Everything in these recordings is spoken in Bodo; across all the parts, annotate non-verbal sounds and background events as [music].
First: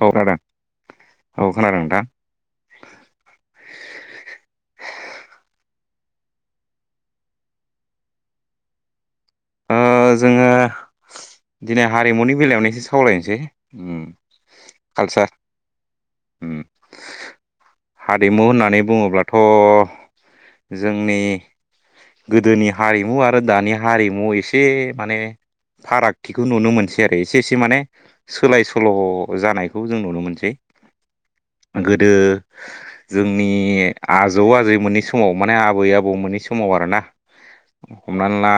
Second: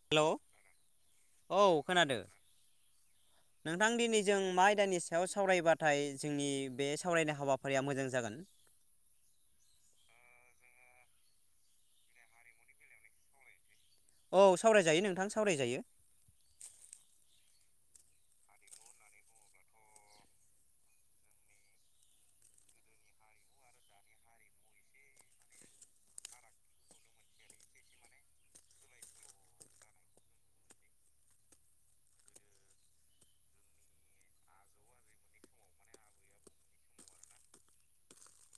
औ हेलौ खोनादों औ खोनादों नोंथां नोंथां दिनै जों मा आयदानि सायाव सावरायबा नाथाय जोंनि बे सावरायनाय हाबाफारिया मोजां जागोन ओ जोंङो दिनै हारिमुनि बेलायावनो एसे सावरायनोसै उम औ सावरायजायो कालसार नोंथां सावरायजायो। उम हारिमु होननानै बुंङोब्लाथ' जोंनि गोदोनि हारिमु आरो दानि हारिमु एसे माने फारागथिखौ नुनो मोनसै आरो एसे एसे माने सोलाय सोल' जानायखौ जों नुनो मोनसै। [inaudible] गोदो जोंनि आजौ-आजै मोननि समाव माने आबै-आबौ मोनै समाव आ रोना हमनानै ला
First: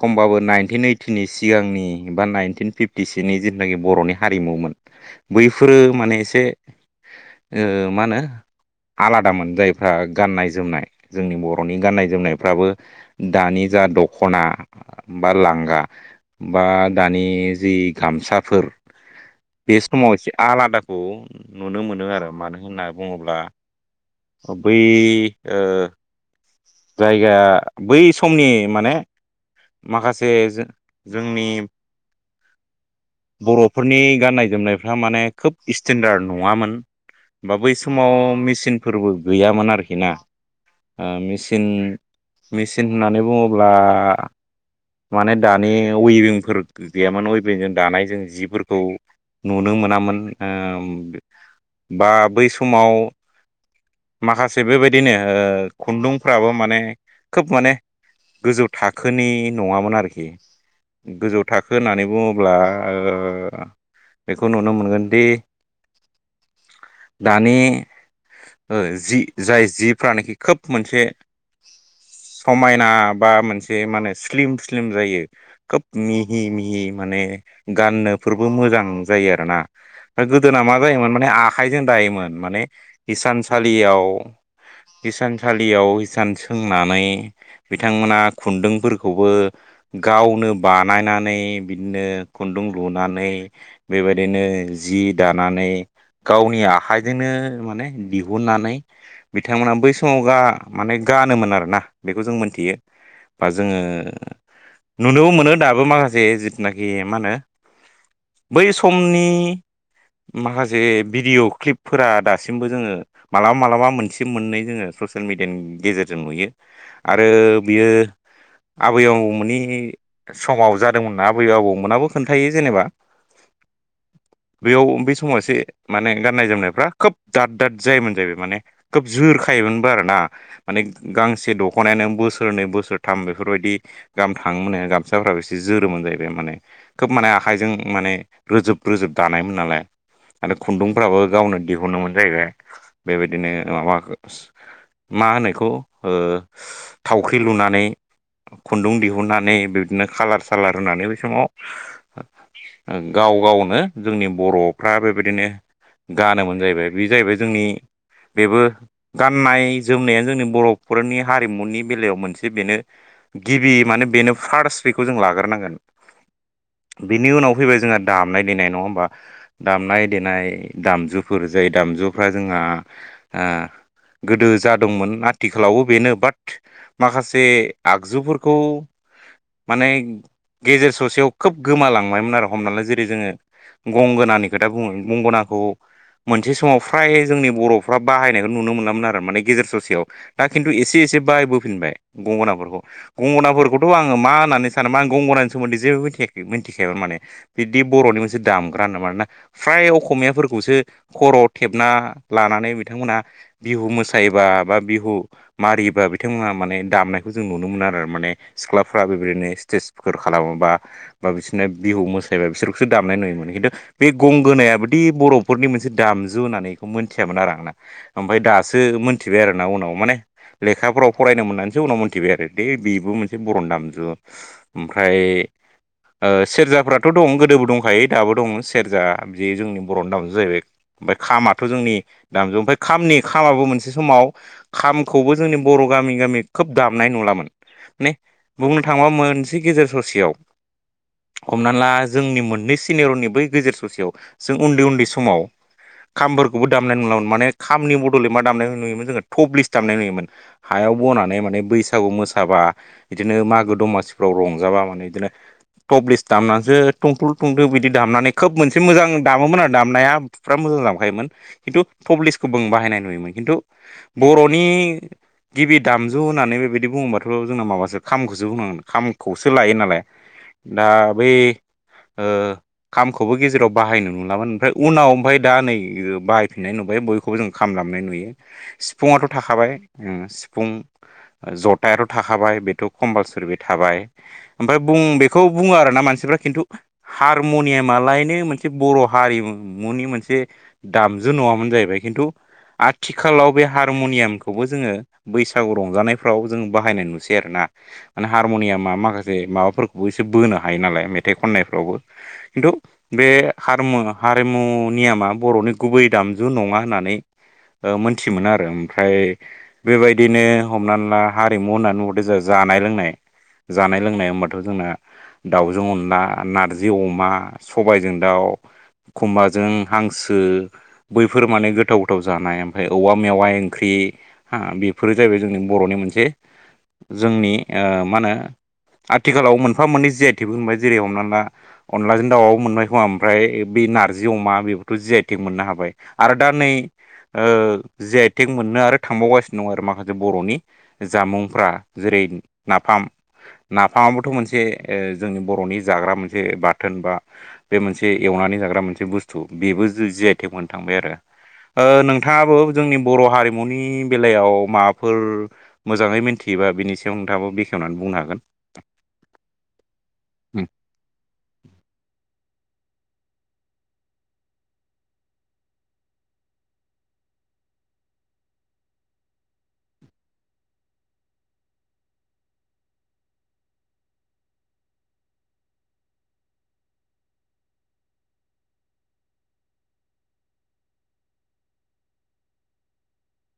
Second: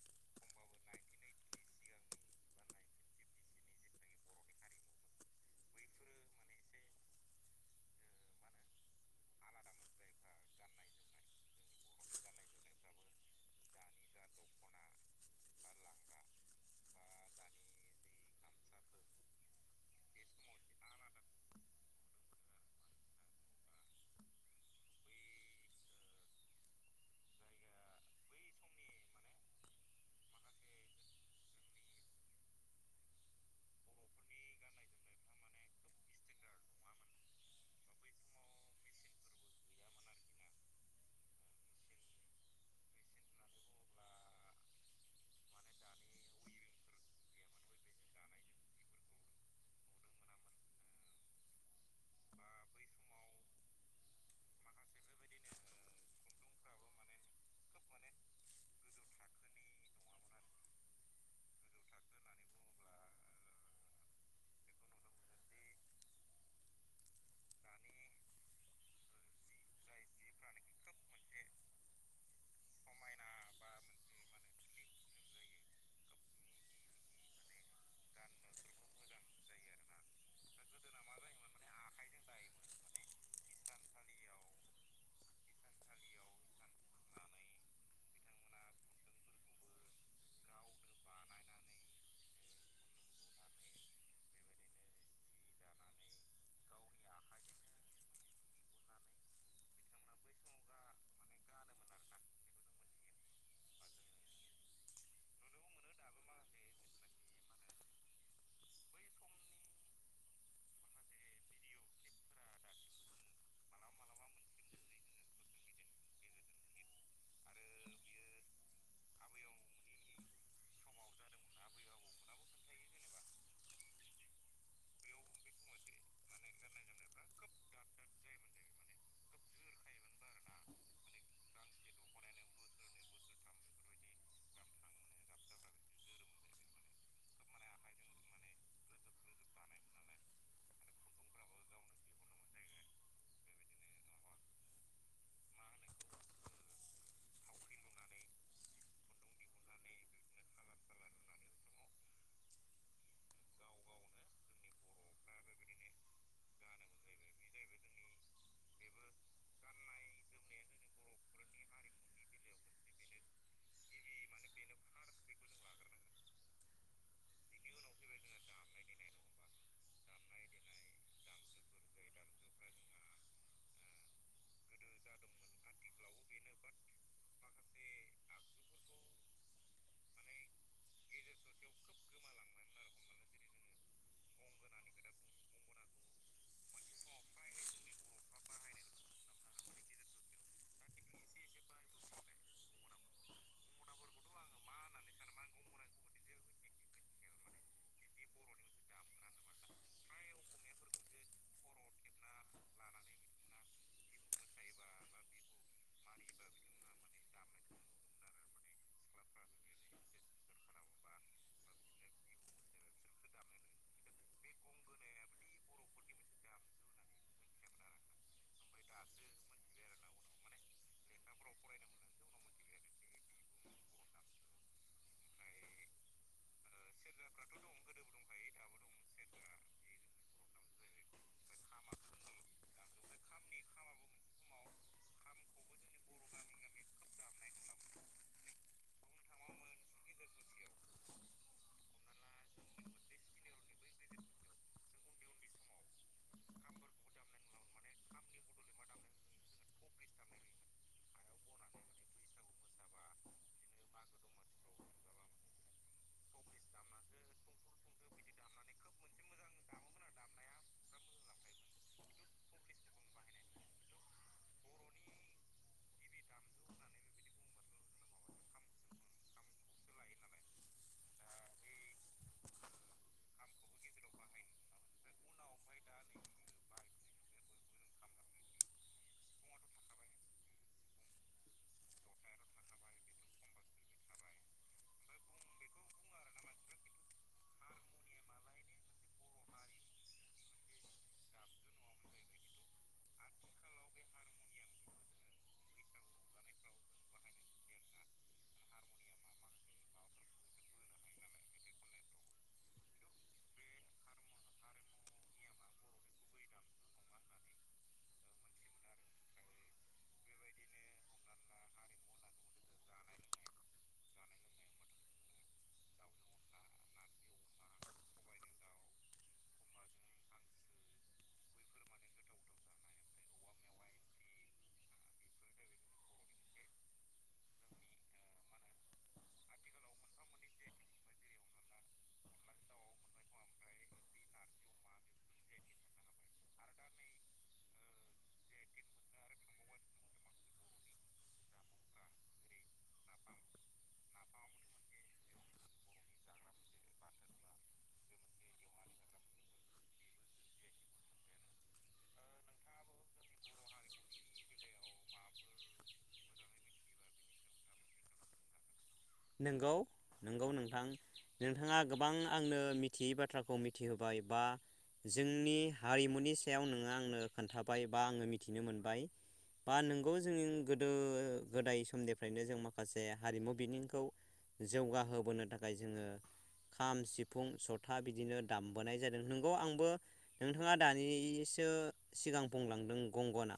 खमबाबो नाइनटिन ओइटिनि सिगांनि बा नाइनटिन फिफ्टिसोनि जिथनाखि बर'नि हारिमु मोनो बैफोरो माने एसे ओ मा होनो आलादामोन जायफ्रा गाननाय-जोमनाय जोंनि बर' नि गान्नाय जोमनायफ्राबो दानि जा दख'ना बा लांगा बा दानि जि गामसाफोर बे समाव एसे आलादाखौ नुनो मोनो आरो मानो होनना बुङोब्ला अ बै ओ जायगा बै समनि माने माखासे जो जोंनि बर'फोरनि गाननाय जोमनायफ्रा माने खोब इस्टेन्दार्ड नङामोन। बा बै समाव मेचिनफोरबो गैयामोन आरोखि ना। ओ मेचिन मेचिन होननानै बुङोब्ला माने दानि अइभिंफोर गैयामोन अइभिंजों दानाय जों जिफोरखौ नुनो मोनामोन ओ बा बै समाव माखासे बेबायदिनो ओ खुन्दुंफ्राबो माने खोब माने गोजौ थाखोनि नङामोन आरोखि गोजौ थाखो होननानै बुङोब्ला ओ बेखौ नुनो मोनगोनदि दानि ओ जि जाय जिफ्रानोखि खोब मोनसे समायना बा मोनसे मा होनो ख्लिम स्लिम जायो खोब मिहि मिहि माने गाननोफोरबो मोजां जायो आरो ना गोदोना मा जायोमोन माने आखाइजों दायोमोन माने हिसानसालियाव हिसानसालियाव हिसान सोंनानै बिथांमोना खुन्दुंफोर खौबो गावनो बानायनानै बिदिनो खुन्दुं लुनानै बे फोरबायदिनो जि दानानै गावनि आखाइजोंनो माने दिहुननानै बिथांमोना बै समाव गा माने गानोमोन आरोना बेखौ जों मोनथियो बा जों ओ नुनोबो मोनो दाबो माखासे जिथुनाखि मा होनो बै समनि माखासे भिडिअ' क्लिपफोरा दासिमबो जोङो मालाबा मालाबा मोनसे मोननै जोङो ससियेल मिडियानि गेजेरजों नुयो आरो बियो आबै आबौमोननि समाव जादोंमोनना आबै आबौमोनाबो खोन्थायो जेनेबा [inaudible] बेयाव बे समाव एसे माने गाननाय जोमनायफ्रा खोब दाद दाद जायोमोन जाहैबाय माने खोब जोर खायोमोनबो आरोना माने गांसे दख'नायानो बोसोरनै बोसोर थाम बेफोरबायदि गाहाम थाङोमोन्नो आरो गामसाफ्राबो एसे जोरोमोन जाहैबाय माने खोब माने आखाइजों मा ने रोजोब रोजोब दानायमोन नालाय आरो खुन्दुंफ्राबो गावनो दिहुनोमोन जाहैबाय बेबायदिनो माबा मा होनो इखौ ओ थावख्रि लुनानै खुन्दुं दिहुननानै बिदिनो खालार सालार होनानै बै समाव ओ गाव गावनो जोंनि बर'फ्रा बेबायदिनो गानोमोन जाहैबाय बे जाहैबाय जोंनि बेबो गाननाय जोमनाया जोंनि बर'फोरनि हारिमुनि बेलायाव मोनसे बेनो गिबि माने बेनो फार्स बेखौ जों लाग्रोनांगोन। [inaudible] बिनि उनाव फैबाय जोंहा दामनाय देनाय नङा होमबा? दामनाय देनाय दामजुफोर जाय दाम जुफ्रा जोंहा ओ गोदो जा दंमोन आथिखालावबो बेनो बाट माखासे आगजुफोरखौ माने गेजेर ससेयाव खोब गोमालांबायमोन आरो हमनाला जेरै जोङो गंगोननि खोथा बुङो गंगोनखौ मोनसे समाव फ्राय जोंनि बर'फ्रा बाहायनायखौ नुनो मोनामोन आरो माने गेजेर ससेयाव दा खिन्थु एसे एस से बाहायबोफिनबाय गंगोनफोरखौ। गंगनाफोरखौथ' आङो मा होननानै सान मा आं गंगनानि सोमोन्दै जेबो मिथिखै मिथखायामोन माने बिबदि बर'नि मोनसे दामग्रा होनना। मानोना फ्राय अखमियाफोरखौसो खर' थेबना लानानै बिथांमोना बिहु मोसायोबा बा बिहु मारिबा बिथांमोना माने दामनायखौ जों नु योमोन आरो माने सिख्लाफ्रा बेबायदिनो स्टेजफोर खालामोबा बा बिसोरनो बिहु मोसायोबा बि सोरखौसो दामनाय नुयोमोन खिन्थु बे गंगोनायाबदि बर'फोरनि मोनसे दामजु होननानैखौ मोनथियामोन आरो आं। ओमफाय दासो मोनथिबाय आरोना उनाव माने लेखाफोराव फरायनो मोननानैसो उनाव मोनथिबाय आरो दे बेबो मोनसे बरनि दामजु। ओमफ्राय ओ सेरजाफ्राथ' दं गोदोबो दंखायो दाबो दं सेरजा बे जोंनि बर'नि दामजु जाहैबाय। ओमफ्राय खामाथ' जोंनि दामजु ओमफ्राय खामनि खामाबो मोनसे समाव खामखौबो जोंनि बर' गामि गामि खोब दामनाय नुलामोन‌ ने बुंनो थाङोबा मोनसे गेजेर ससेयाव हमना ला जोंनि मोननै सिनियरनि बै गेजेर ससेयाव जों उन्दै उन्दै समाव खामफोरखौबो दामनाय नुलामोन। माने खामनि बदलै मा दामनाय नुयोमोन जोङो टप लिस्ट दामनाय नुयोमोन। हा याव बनानै माने बैसागु मोसाबा बिदिनो मागो दमासिफ्राव रंजाबा माने बिदिनो‌ टपलेस दामनानैसो तंतुल तंदो बिदि दामनानै खोब मोनसे मोजां दामोमोन आरो दामनाया थुफ्रा मो लाबखायोमोन खिन्थु थब्लेस खौबो आं बाहायनाय नुयोमोन खिन्थु बर'नि गिबि दामजु होननानै बेबायदि बुङोबा थ' जोंना माबासो खामखौसो बुंनांगोन खामखौसो लायो नालाय। दा बै ओ खामखौबो गेजेराव बाहायनो नुलामोन ओमफ्राय उनाव ओमफाय दा नै बाहायफिननाय नुबाय। बे बयखौबो जों खाम दामनाय नुयो सिफुङाथ' थाखाबाय ओ सिफुं ओ जथ थायाथ' थाखाबाय बेथ' कम्पालसरि बे थाबाय ओमफ्राय बुं बेखौ बुङो आरोना मानसिफ्रा खिन्थु हारमुनियामालायनो मोनसे बर' हारिमुनि मोनसे दामजु नङामोन जायो बाय किनतु आथिखालाव बे हारमनियामखौबो जोङो बैसागु रंजानायाफ्राव जों बाहायनाय नुसै आरोना माने हारमनियामा माखासे माबाफोरखौबो इसे बोनो हायो नालय मेथाइ खन नायफ्रावबो किनतु बे हारमो हारमुनियामा बर'नि गुबै दामजु नङा होननानै ओ मोनथियोमोन आरो ओमफ्राय बेबायदिनो हमनानै ला हारिमु होननानै नुदोसो जानाय लोंनाय जानाय लोंनाय होनबाथ' जोंना दाउजों अनला नारजि अमा सबायजों दाउ खुमबाजों हांसो बैफोर माने गोथाव गोथाव जानाय ओमफाय औवा मेवाय ओंख्रि इ बेफोरो जाहैबाय जोंनि बर'नि मोनसे जोंनि ओ मा होनो आथिखालाव मोनफा मोननै जि आइ टिबो होनबाय जेरै हमना ला अनलाजों दाउाबबो मोनबाय खोमा ओमफ्राय बे नारजि अमा बेबोथ' जि आइ टेग मोननो हाबाय आरो दा नै ओ जि आइ तेग मोननो आरो थांबावगासिनो दं आरो माखासे बर'नि जामुंफ्रा जेरै नाफाम नाफामाबोथ' मोनसे ओ जोंनि बर'नि जाग्रा मोनसे बाथोन बा बे मोनसे एवना नानै जाग्रा मोनसे बुस्थु बेबो जो जि आइ थेग मोननो थांबाय आरो। ओ नोंथाङाबो जोंनि बर' हारिमुनि बेलायाव माबाफोर मोजाङै मिथियोबा बिनि सायाव नोंथाङाबो बेखेवनानै बुंनो हागोन। नंगौ नंगौ नोंथां नोंथाङा गोबां आंनो मिथियैबाद थ्राखौ मिथिहोबाय बा। जोंनि हारिमुनि सायाव नोङो आंनो खोन्थाबाय बा आङो मिथिनो मोनबाय। बा नोंगौ जोंनि गोदो गोदाय समनिफ्रायनो जों माखासे हारिमु बिनिंखौ जौगाहोबोनो थाखाय जोङो। खाम-सिफुं जथा बिदिनो दामबोनाय जादों नंगौ आंबो नोंथाङा दानि सो सिगां बुंलांदों गंगना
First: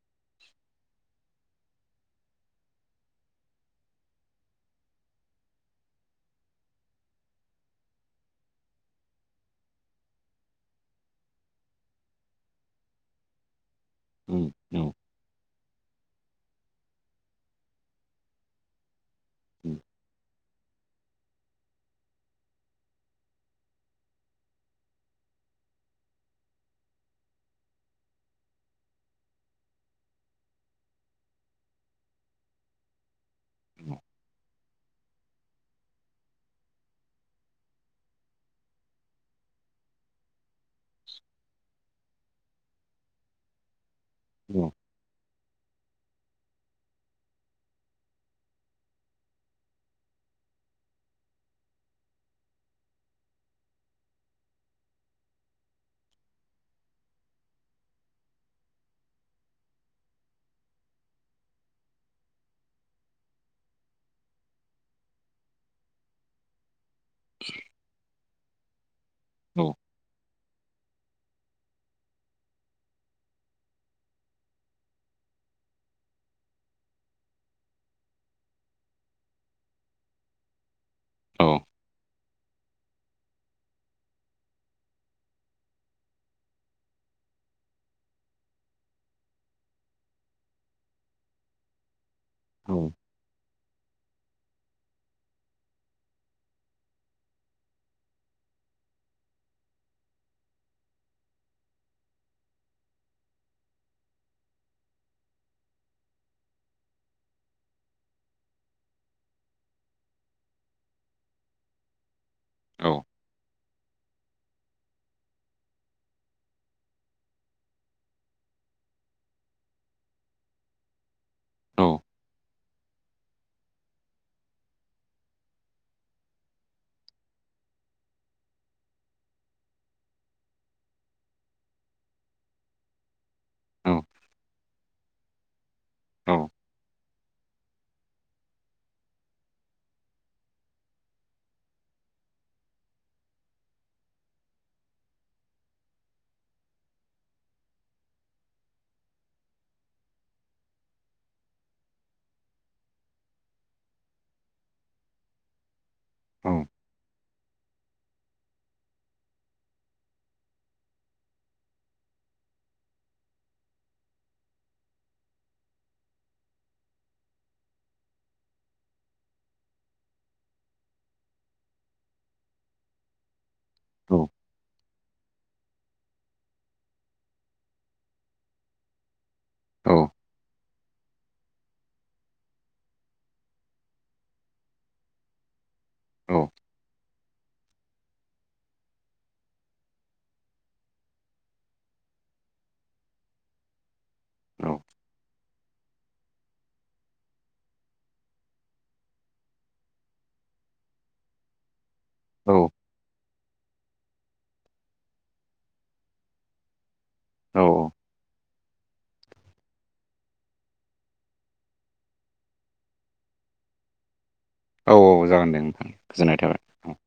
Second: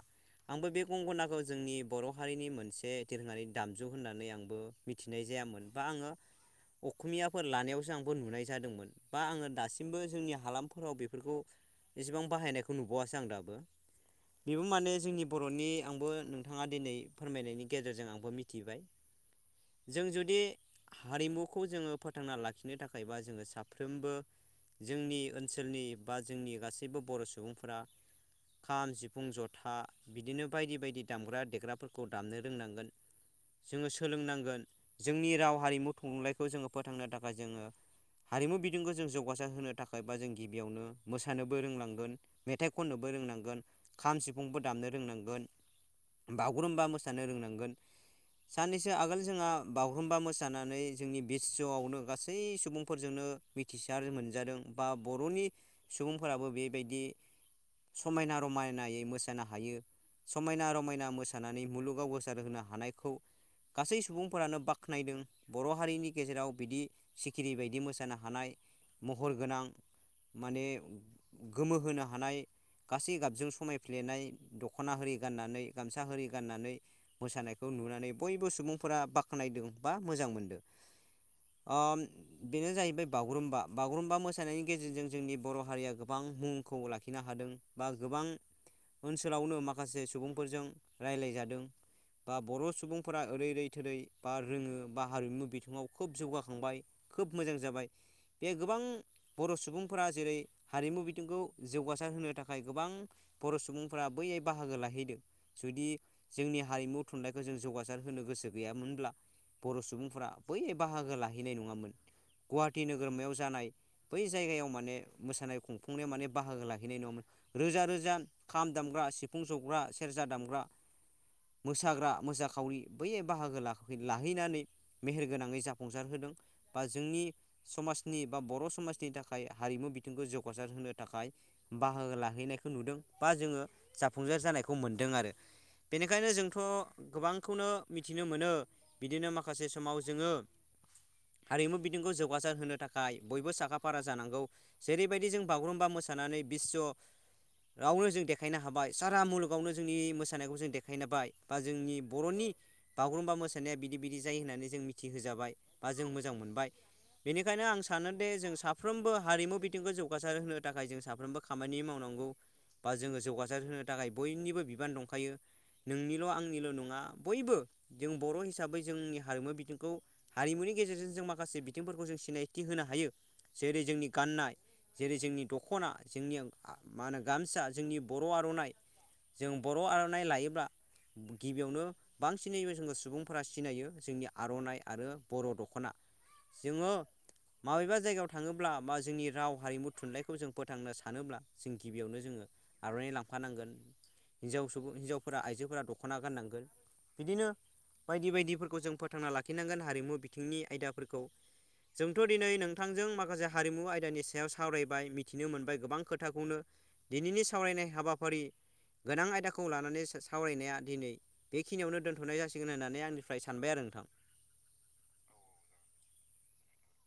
आंबो बे गंग'नाखौ जोंनि बर' हारिनि मोनसे दोरोङारि दामजु होननानै आंबो मिथिनाय जायामोन बा आङो अख'मियाफोर लानायावसो आंबो नुनाय जादोंमोन बा आङो दासिमबो जोंनि हालामफोराव बेफोरखौ एसेबां बाहायनायखौ नुबावासो आं दाबो बेबो माने जोंनि बर'नि आंबो नोंथाङा दिनै फोरमायनायनि गेजेरजों आंबो मिथिबाय। औ जों जुदि हारिमुखौ जोङो फोथांना लाखिनो थाखाय बा जोङो साफ्रोमबो जोंनि ओनसोलनि बा जोंनि गासैबो बर' सुबुंफोरा खाम-सिफुं जथा बिदिनो बायदि-बायदि दामग्रा देग्राफोरखौ दामनो रोंनांगोन। जोङो औ सोलोंनांगोन जोंनि राव हारिमु थुनलाइखौ जोङो फोथांनो थाखाय जोङो हारिमु बिथिंखौ जों जौगासार होनो थाखाय बा जों गिबियावनो मोसानोबो रोंनांगोन मेथाइ खननोबो रोंनांगोन। खाम सिफुंबो दामनो रोंनांगोन। बागुरुम्बा मोसानो रोंनांगोन। साननैसो आगोल जोंहा बागुरुम्बा मोसानानै जोंनि बिश्ह'आवनो गासै सुबुंफोरजोंनो मिथिसार मोनजादों। बा बर'नि सुबुंफोराबो बेबायदि समायना-रमायनायै मोसानो हायो। समायना-रमायना मोसानानै मुलुगाव गोसार होनो हानायखौ गासै सुबुं फोरानो बाख्नायदों बर' हारिनि गेजेराव बिदि सिखिरि बायदि मोसानो हानाय महर गोनां औ माने गोमो होनो हानाय गासै गाबजों समायफ्लेनाय दख'ना होरि गाननानै गामसा होरि गाननानै मोसानायखौ नुनानै बयबो सुबुंफोरा बाख्नायदों बा मोजां मोनदों। औ अ बेनो जाहैबाय बागुरुम्बा। बागुरुम्बा मोसानायनि गेजेरजों जोंनि बर' हारिया गोबां मुंखौ लाखि नो हादों बा गोबां ओनसोलावनो माखासे सुबुंफोरजों रायलायजादों बा बर' औ सुबुंफोरा ओरै-रै-थोरै बा रोङो बा हारिमु बिथिङाव खोब जौगाखांबाय खोब मोजां जाबाय बे गोबां बर' सुबुंफोरा जेरै हारिमु बिथिंखौ जौगासार होनो थाखाय गोबां बर' सुबुंफोरा बैहाय बाहागो लाहैदों जुदि जोंनि हारिमु थुनलाइखौ जों जौगासार होनो गोसो गैयामोनब्ला बर' सुबुंफोरा बै बाहागो लाहैनाय नङामोन गुवाहाटि नोगोरमायाव जानाय बै जायगायाव माने मोसानाय खुंफुंनायाव माने बाहागो लाहैनाय नङामोन रोजा-रोजा खाम दामग्रा सिफुं सुग्रा, सेरजा दामग्रा, औ मोसाग्रा मोसाखावरि बैहाय बाहागो ला लाहैनानै मेहेर गोनांङै जाफुंसार होदों बा जोंनि समाजनि बा बर' स समाजनि थाखाय हारिमु बिथिंखौ जौगासार होनो थाखाय बाहागो लाहैनायखौ नुदों। बा जोङो जाफुंसार जानायखौ मोनदों आरो। बेनिखायनो औ जोंथ' गोबांखौनो मिथिनो मोनो। बिदिनो माखासे समाव जोङो हारिमु बिथिंखौ जौगासार होनो थाखाय बयबो साखा-फारा जानांगौ जेरैबायदि जों बागुरुम्बा मो सानानै बिस्व' रावनो जों देखायनो हाबाय सारा मुलुगावनो जोंनि मोसानायखौ जों देखायनबाय बा जोंनि बर'नि बागुरुम्बा मो नाया बिदि-बिदि जायो होननानै जों मिथि होजाबाय बा जों मोजां मोनबाय बेनिखायनो आं सानो दे जों साफ्रोमबो हारिमु बिथिंखौ जौगासार होनो थाखाय जों साफ्रोमबो खामानि मावनांगौ। बा जोङो जौगासार होनो थाखाय बयनिबो बिबान दंखायो। नोंनिल' आंनिल' नङा बयबो जों बर' हि साबै जोंनि हारिमु बिथिंखौ हारिमुनि गेजेरजों जों माखासे बिथिंफोरखौ जों सिनायथि होनो हायो। जेरै जोंनि गाननाय जेरै जोंनि दख'ना जोंनि आ मा होनो गामसा जोंनि बर' आर'नाइ जों बर' औ आर'नाइ लायोब्ला गिबियावनो बांसिनै जों सुबुं फोरा सिनायो जोंनि आर'नाइ आरो बर' दख'ना जोङो माबेबा जायगायाव थाङोब्ला बा जोंनि राव हारिमु थुनलाइखौ जों फोथांनो सानोब्ला जों गिबियावनो जोङो आर'नाइ लांफानांगोन ‌। हिनजाव सुबुं हिन्जावफोरा आइजोफोरा दख'ना गाननांगोन बिदिनो बायदि बायदिफोरखौ जों फोथांना लाखिनांगोन हारिमु बिथिंनि आयदाफोरखौ। जोंथ' दिनै नोंथांजों माखासे हारिमु आ यदानि सायाव सावरायबाय मिथिनो मोनबाय गोबां खोथाखौनो दिनैनि औ सावरायनाय हाबाफारि गोनां आयदाखौ लानानै सा-सावरायनाया दिनै बेखिनियावनो दोनथ'नाय जासिगोन [unintelligible] माने आंनिफ्राय सानबाय आरो नोंथां। औ औ जागोन दे नोंथां गोजोननाय थाबाय औ।